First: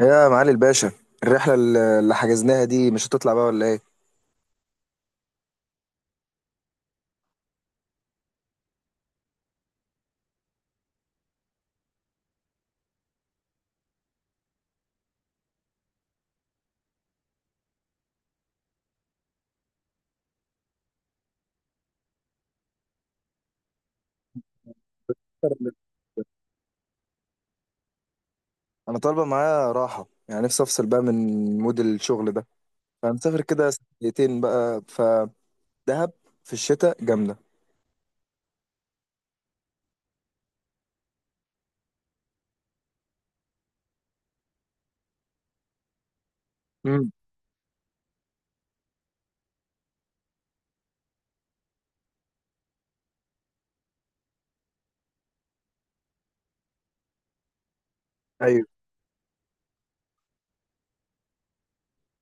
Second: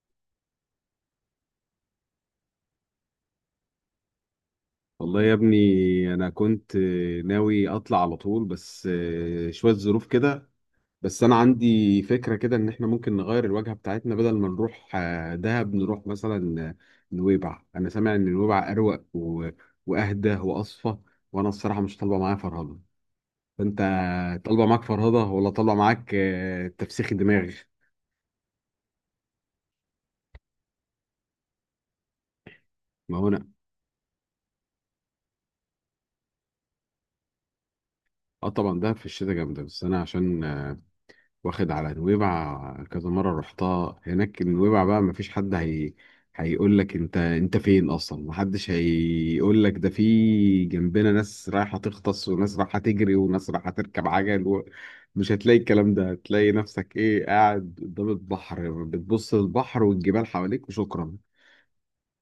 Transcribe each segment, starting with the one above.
يا معالي الباشا، الرحلة اللي حجزناها دي مش هتطلع بقى ولا ايه؟ والله يا ابني، انا كنت ناوي اطلع على طول بس شوية ظروف كده. بس انا عندي فكرة كده ان احنا ممكن نغير الوجهة بتاعتنا، بدل ما نروح دهب نروح مثلا نويبع. انا سامع ان نويبع اروق واهدى واصفى. وانا الصراحة مش طالبة معايا فرهضة. فانت طالبة معاك فرهضة ولا طالبة معاك تفسيخ دماغ؟ انا طالبة معايا راحة، يعني نفسي افصل بقى من مود الشغل ده، ما هو فهنسافر انا. كده. سنتين بقى فدهب في الشتاء جامدة. اه طبعا، دهب في الشتاء جامدة، بس انا عشان واخد على نويبع كذا مرة رحتها. هناك نويبع بقى مفيش حد، هي هيقول لك امم. انت فين اصلا، محدش هيقول لك ده. في جنبنا ناس رايحة تغطس وناس رايحة تجري وناس رايحة تركب عجل مش هتلاقي الكلام ده، هتلاقي نفسك ايه، قاعد قدام ايوه. البحر بتبص للبحر والجبال حواليك وشكرا.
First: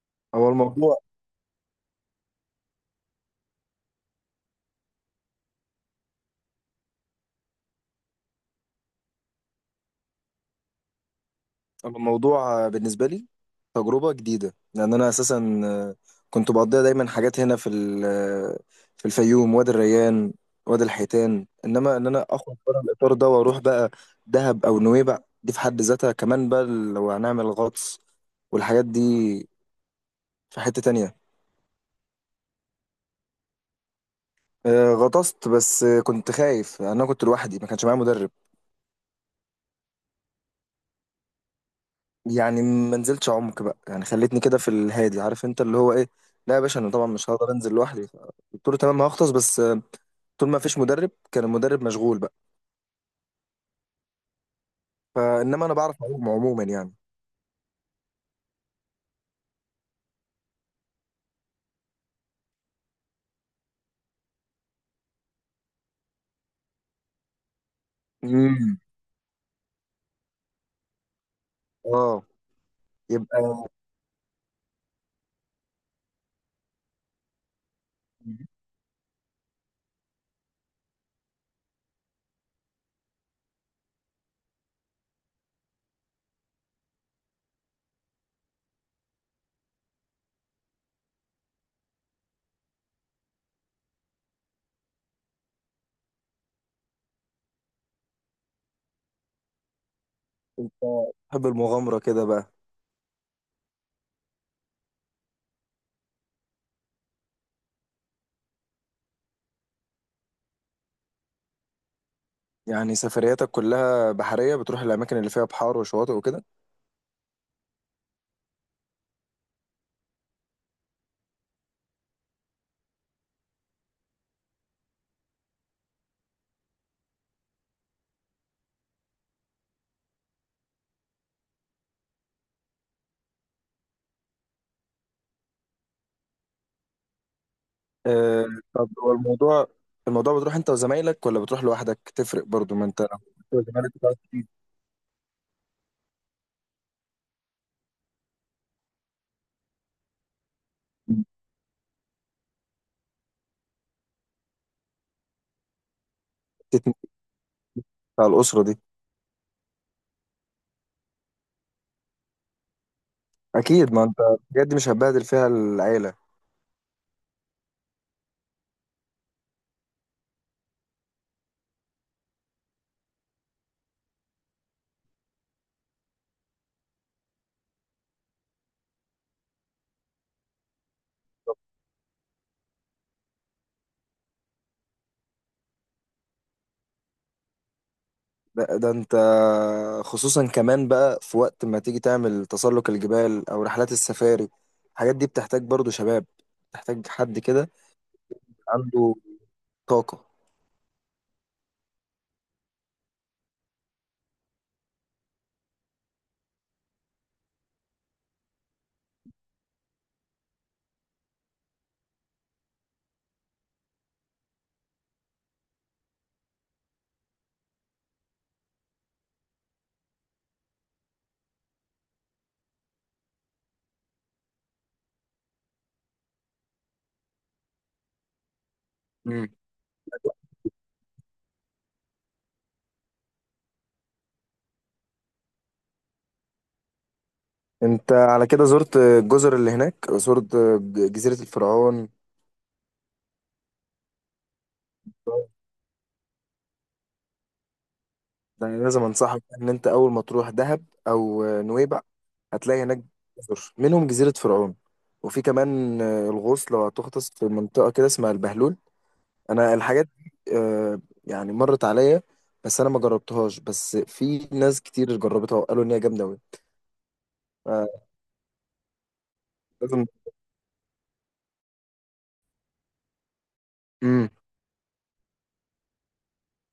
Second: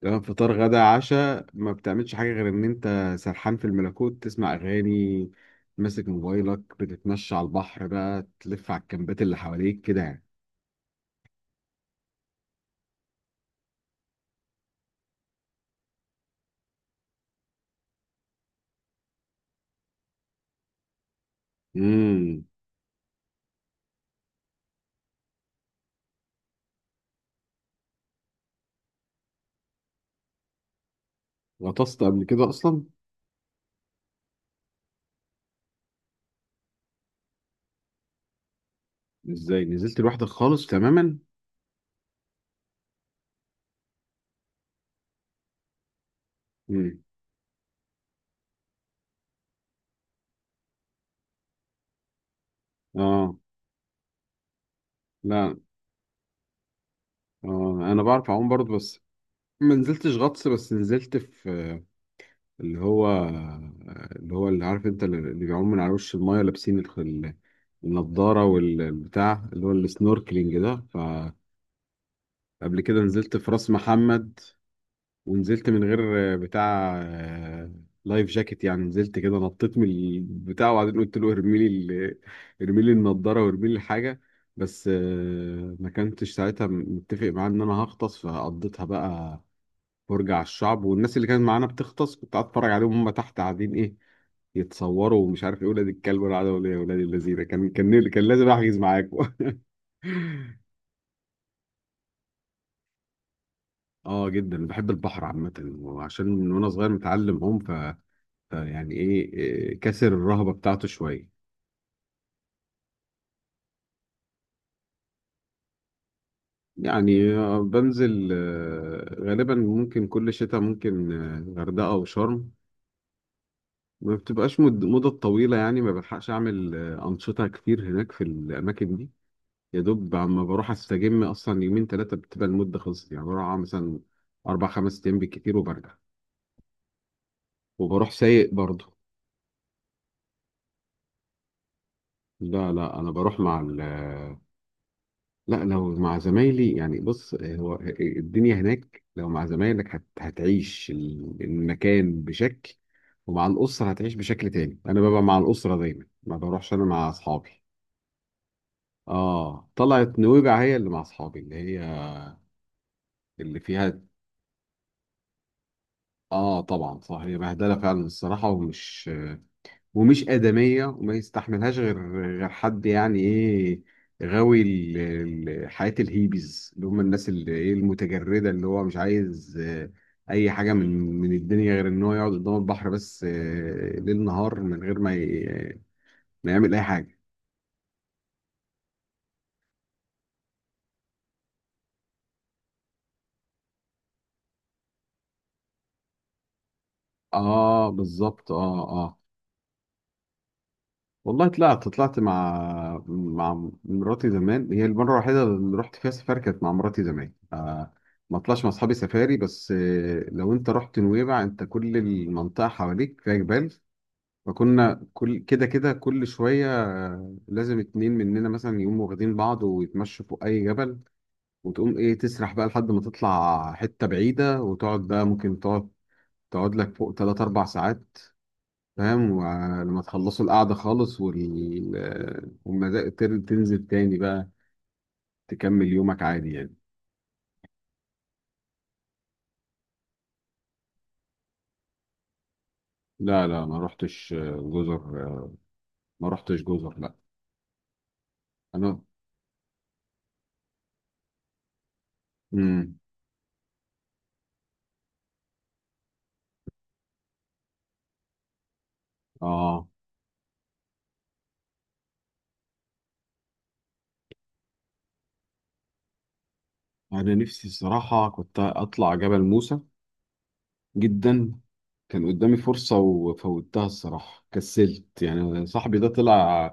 تمام، هو فطار غدا الموضوع عشاء، ما بتعملش حاجة غير إن أنت سرحان في الملكوت، تسمع أغاني ماسك موبايلك، بتتمشى على البحر بقى تلف على الكامبات اللي حواليك كده يعني. الموضوع بالنسبة لي تجربة جديدة، لأن أنا أساسا كنت بقضيها دايما حاجات هنا في ال- آه، في الفيوم، وادي الريان، وادي الحيتان. إنما إن أنا امم. أخرج بره الإطار ده وأروح بقى دهب أو نويبع، دي في حد ذاتها كمان بقى لو هنعمل غطس والحاجات دي، في حتة تانية. غطست قبل كده أصلا؟ غطست، بس كنت خايف، أنا كنت لوحدي ما كانش معايا مدرب. إزاي نزلت لوحدك خالص تماما؟ يعني ما نزلتش عمق بقى، يعني خليتني كده في الهادي، عارف انت اللي هو ايه. لا يا باشا، انا امم. طبعا مش هقدر انزل لوحدي. قلت له تمام هغطس، بس طول ما فيش مدرب، كان المدرب مشغول بقى، آه. لا، فانما انا بعرف اعوم عموما يعني. آه أنا بعرف أعوم برضه، بس ما نزلتش غطس، بس نزلت في اللي هو اللي هو اللي عارف أنت، اللي بيعوم من على وش الماية لابسين النضارة امم. والبتاع اللي هو السنوركلينج ده. اه. قبل كده نزلت في يبقى راس محمد، ونزلت من غير بتاع لايف جاكيت، يعني نزلت كده نطيت من البتاع وبعدين قلت له ارمي لي النضاره وارمي لي الحاجه. بس ما كنتش ساعتها متفق معاه ان انا هغطس، فقضيتها بقى فرجة على الشعب، والناس اللي كانت معانا بتغطس كنت قاعد اتفرج عليهم، هم تحت قاعدين ايه، يتصوروا ومش عارف ايه، ولاد الكلب ولا عادة ولا ايه، يا ولاد اللذينه كان لازم احجز معاكم. انت تحب المغامره كده بقى، اه جدا بحب البحر عامة، وعشان من وانا صغير متعلم هم، ف يعني ايه إيه، كسر الرهبة بتاعته شوية. يعني سفرياتك كلها بحريه، بتروح الاماكن اللي فيها بحار وشواطئ وكده. يعني بنزل غالبا ممكن كل شتاء، ممكن غردقة او شرم، ما بتبقاش مدة طويلة يعني، ما بلحقش اعمل انشطة كتير هناك في الاماكن دي. يا دوب اما بروح استجم اصلا يومين ثلاثة، بتبقى المدة خلصت يعني، بروح أقعد مثلا اربع خمس ايام بالكتير وبرجع، وبروح آه. سايق برضه. طب هو الموضوع بتروح انت وزمايلك ولا بتروح لوحدك تفرق لا، برضو؟ ما لا، انت لو انا بتروح بروح مع وزمايلك بتعرف لا، لو مع زمايلي يعني، بص هو الدنيا هناك لو مع زمايلك هتعيش المكان بشكل، ومع الأسرة هتعيش بشكل تاني. أنا ببقى مع الأسرة دايما، ما بروحش أنا مع تتنقل أصحابي. على الاسره دي. آه طلعت نويبع هي اللي مع أصحابي، اللي اكيد، فيها. ما انت بجد مش هتبهدل فيها العيله. آه طبعا صح، هي بهدلة فعلا الصراحة، ومش آدمية، وما يستحملهاش غير حد يعني إيه، غاوي حياة الهيبيز، اللي هم الناس اللي إيه المتجردة، اللي هو مش عايز أي حاجة من الدنيا، غير إن هو يقعد قدام البحر بس ليل نهار، من غير ما ما يعمل أي حاجة. ده انت خصوصا، كمان بقى في وقت ما تيجي تعمل تسلق الجبال او رحلات السفاري، الحاجات دي بتحتاج برضو شباب، بتحتاج حد كده آه بالظبط، آه عنده آه. طاقه. والله طلعت مع مراتي زمان، هي المرة الوحيدة اللي رحت فيها سفاري كانت مع مراتي زمان، ما طلعش مع أصحابي سفاري. بس لو أنت رحت نويبع، أنت كل المنطقة حواليك فيها جبال، فكنا كل كده كده كل شوية لازم اتنين مننا مثلا يقوموا واخدين بعض ويتمشوا فوق أي جبل. وتقوم إيه تسرح بقى لحد ما تطلع حتة بعيدة، وتقعد بقى، ممكن تقعد لك فوق تلات أربع ساعات. فاهم؟ مم. ولما تخلصوا القعدة خالص والمزاج تنزل تاني بقى، تكمل يومك عادي يعني. انت على كده زرت الجزر اللي هناك، زرت جزيره الفرعون؟ لا، لا، ما رحتش جزر، ما رحتش جزر، لا. ده أنا انا. لازم انصحك ان انت اول ما تروح دهب او نويبع هتلاقي امم. هناك جزر منهم جزيره فرعون، وفي كمان الغوص لو هتغطس في منطقه كده اسمها البهلول. انا اه الحاجات دي يعني مرت عليا، بس انا ما جربتهاش، بس في ناس كتير جربتها وقالوا ان هي جامده قوي. انا نفسي الصراحة كنت اطلع جبل موسى، لازم. جدا. كان قدامي فرصة وفوتها امم. الصراحة، كسلت يعني. صاحبي ده طلع،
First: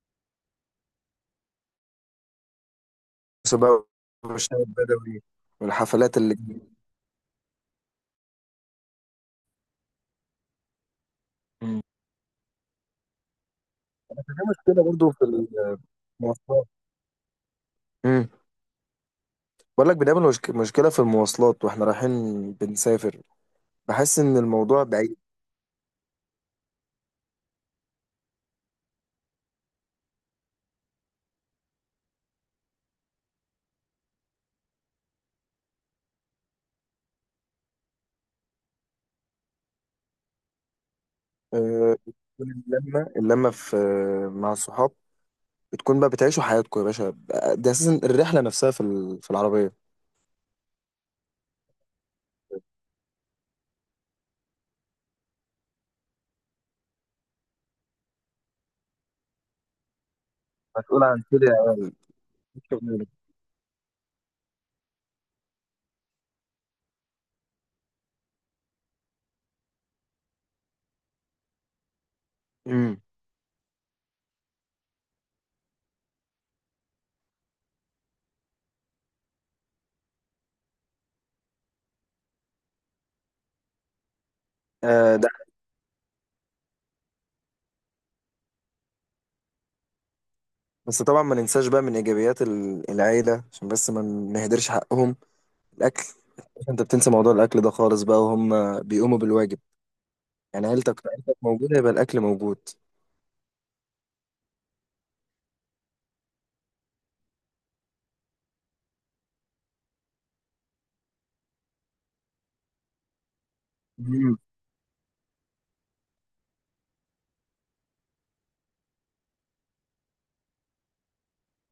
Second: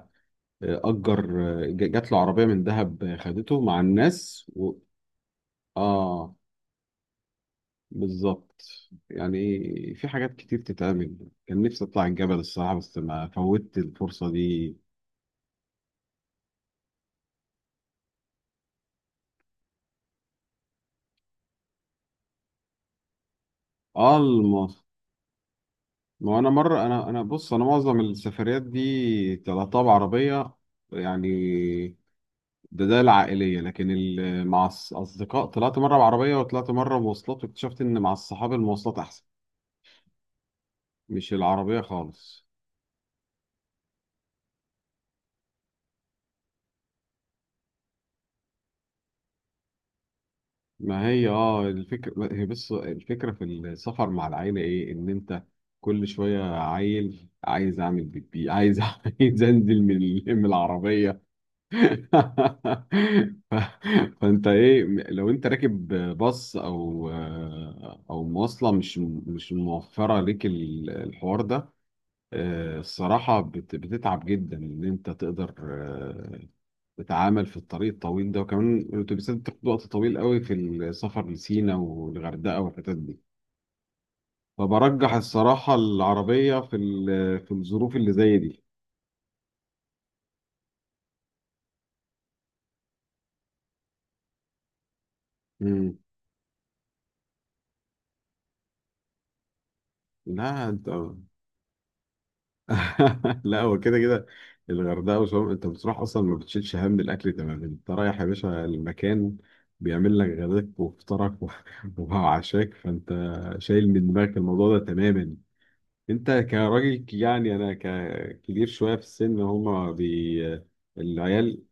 أجر، جات له عربية من دهب، خدته مع سباق، الناس والشاي البدوي، والحفلات آه اللي... بالظبط يعني، في حاجات كتير تتعمل، كان مم. نفسي اطلع الجبل الصراحه، بس ما فوتت الفرصه في دي. مشكله برضو في المواصلات. امم. بقول لك بنقابل مشكله في المواصلات، واحنا رايحين بنسافر اه بحس ان الموضوع بعيد. ما هو انا مره، انا بص، انا معظم السفريات دي طلعتها بعربيه يعني، ده العائليه، لكن مع الاصدقاء طلعت مره بعربيه وطلعت مره مواصلات، واكتشفت ان مع الصحاب المواصلات احسن، مش العربيه خالص. بتكون اللمه اللمه في، مع الصحاب بتكون بقى بتعيشوا حياتكم يا باشا، ده اساسا الرحله نفسها في العربيه، ما هي اه، الفكرة هي، بس الفكرة في السفر مع العيلة ايه، ان انت كل شوية عيل عايز اعمل بيبي، عايز عايز انزل من من مسؤول العربية. عن كده. ف... فانت ايه لو انت راكب باص او مواصلة، مش موفرة ليك الحوار ده، امم. الصراحة بتتعب جدا، ان انت تقدر تتعامل في الطريق الطويل ده. وكمان الأتوبيسات بتاخد وقت طويل قوي في السفر لسينا والغردقة والحتت دي، فبرجح آه. ده الصراحة العربية في في الظروف اللي زي دي. بس طبعا ما ننساش بقى من ايجابيات العيله، عشان بس ما نهدرش حقهم: مم. الاكل. انت بتنسى موضوع الاكل ده خالص بقى، وهم بيقوموا بالواجب، يعني لا انت. عيلتك موجوده يبقى الاكل موجود. لا هو كده كده، الغردقة وشرم انت بتروح اصلا ما بتشيلش هم الاكل تماما، انت رايح يا باشا، المكان بيعمل لك غداك وفطارك وعشاك، فانت شايل من دماغك امم. الموضوع ده تماما. انت كراجل يعني انا ككبير شويه في السن، هما العيال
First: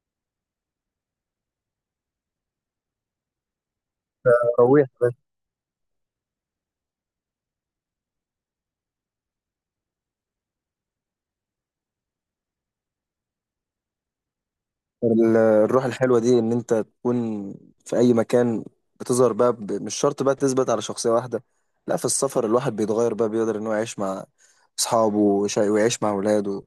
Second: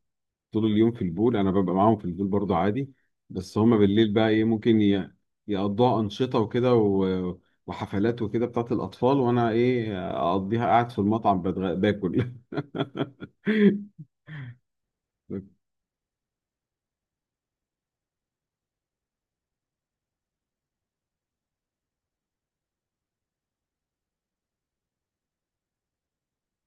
طول اليوم في البول، انا ببقى معاهم في البول برضو عادي. بس هما بالليل بقى ايه، ممكن روح بس. يقضوها انشطه وكده وحفلات وكده بتاعت الاطفال، وانا ايه، اقضيها قاعد في المطعم باكل. الروح الحلوه دي، ان انت تكون في اي مكان بتظهر بقى، مش شرط بقى تثبت على شخصيه واحده، لا في السفر الواحد بيتغير بقى، بيقدر ان هو يعيش مع اصحابه ويعيش مع اولاده،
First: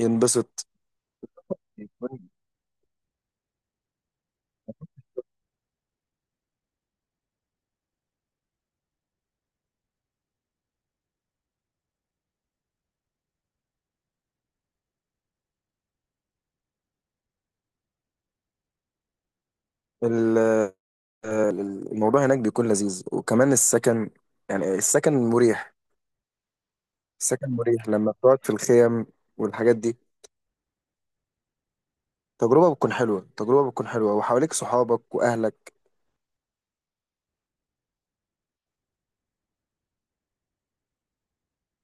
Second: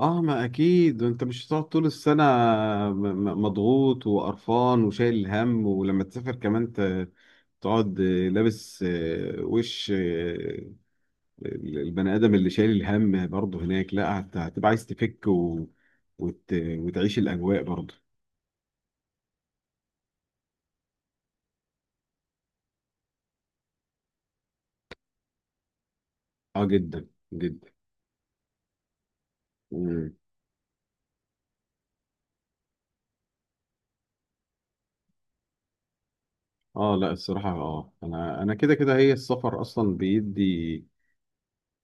اه ما اكيد، انت مش هتقعد طول السنه م- مضغوط وقرفان وشايل الهم، ولما تسافر كمان تقعد لابس وش البني ادم اللي شايل الهم برضه هناك. لا، هتبقى عايز تفك وتعيش الاجواء برضه. ال- الموضوع هناك بيكون لذيذ، وكمان السكن، يعني السكن مريح، اه جدا السكن جدا. مريح لما بتقعد في الخيم والحاجات دي. مم. تجربة بتكون حلوة، تجربة بتكون حلوة، وحواليك صحابك وأهلك. اه لا الصراحه، اه انا كده كده هي، السفر اصلا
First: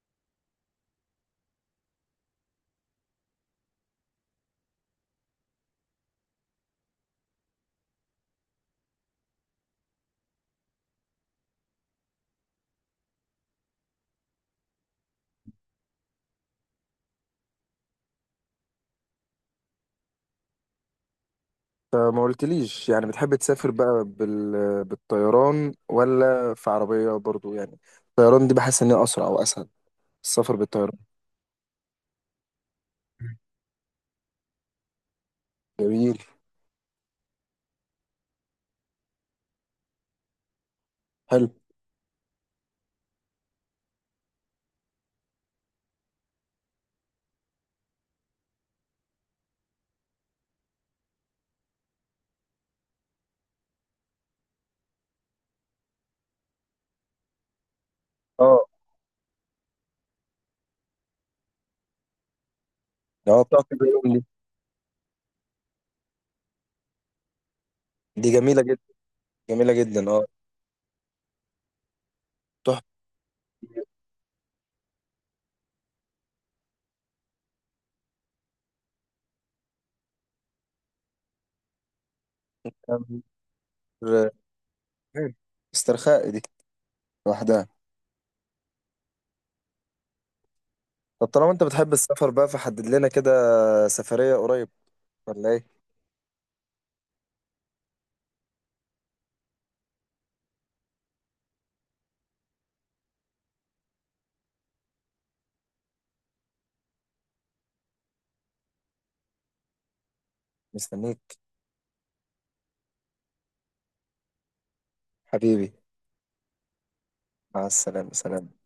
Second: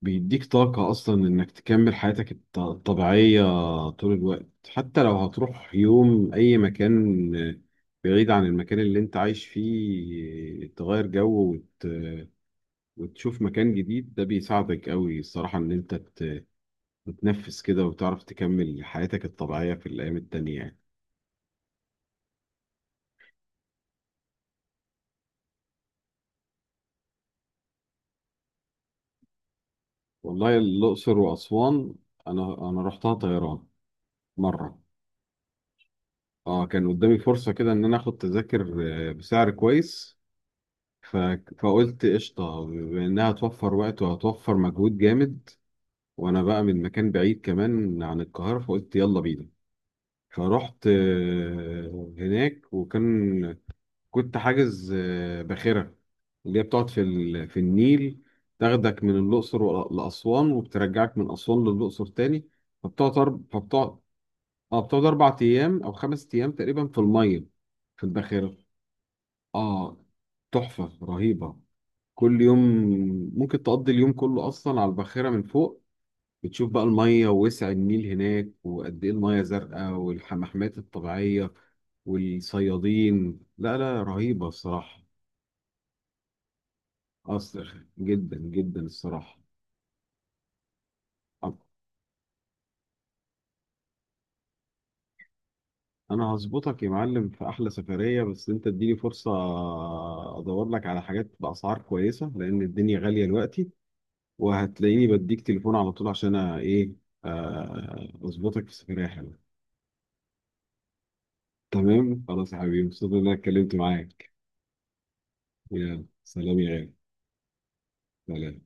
بيديك طاقه اصلا، انك تكمل حياتك الطبيعيه طول الوقت. حتى لو هتروح يوم اي مكان بعيد عن المكان اللي انت عايش فيه، تغير جو وتشوف مكان جديد، ده بيساعدك قوي الصراحه، ان انت بتنفس كده وتعرف تكمل حياتك الطبيعية في الأيام التانية يعني. فما قلتليش، يعني بتحب تسافر بقى بالطيران ولا في عربية برضو يعني؟ الطيران دي بحس إن هي أسرع أو أسهل، السفر والله بالطيران. الأقصر وأسوان، أنا رحتها طيران مرة. جميل. أه كان قدامي فرصة كده إن أنا آخد تذاكر بسعر كويس، ف... حلو. فقلت قشطة، بإنها هتوفر وقت وهتوفر مجهود جامد، وأنا بقى من مكان بعيد كمان عن القاهرة، فقلت يلا بينا. فرحت هناك، كنت حاجز باخرة، اللي هي بتقعد في في النيل، اه. تاخدك من الأقصر لأسوان، وبترجعك من أسوان للأقصر تاني. اه، بتقعد كذا فبتقعد. يوم دي؟ اه بتقعد أربع أيام أو خمس أيام تقريبا، في المية، في دي الباخرة. جميلة جدا، جميلة اه جدا اه. تحفة رهيبة، كل يوم تحفة. ممكن تقضي اليوم كله أصلا على الباخرة من فوق، بتشوف بقى المية ووسع النيل هناك وقد إيه، المية زرقاء والحمامات الطبيعية والصيادين، لا لا رهيبة الصراحة، استرخاء دي لوحدها. أثر جدا جدا الصراحة. طب طالما طب انت بتحب السفر بقى، فحدد لنا كده سفرية قريب ولا ايه؟ أنا هظبطك يا معلم في أحلى سفرية، بس أنت اديني فرصة أدور لك على حاجات بأسعار كويسة، لأن الدنيا غالية دلوقتي، وهتلاقيني بديك تليفون على طول عشان أ- إيه آه، أظبطك في سفرية حلوة. مستنيك. تمام خلاص يا حبيبي، مبسوط إن أنا اتكلمت معاك. حبيبي. يا سلام يا غالي. مع السلامة، سلام. سلام.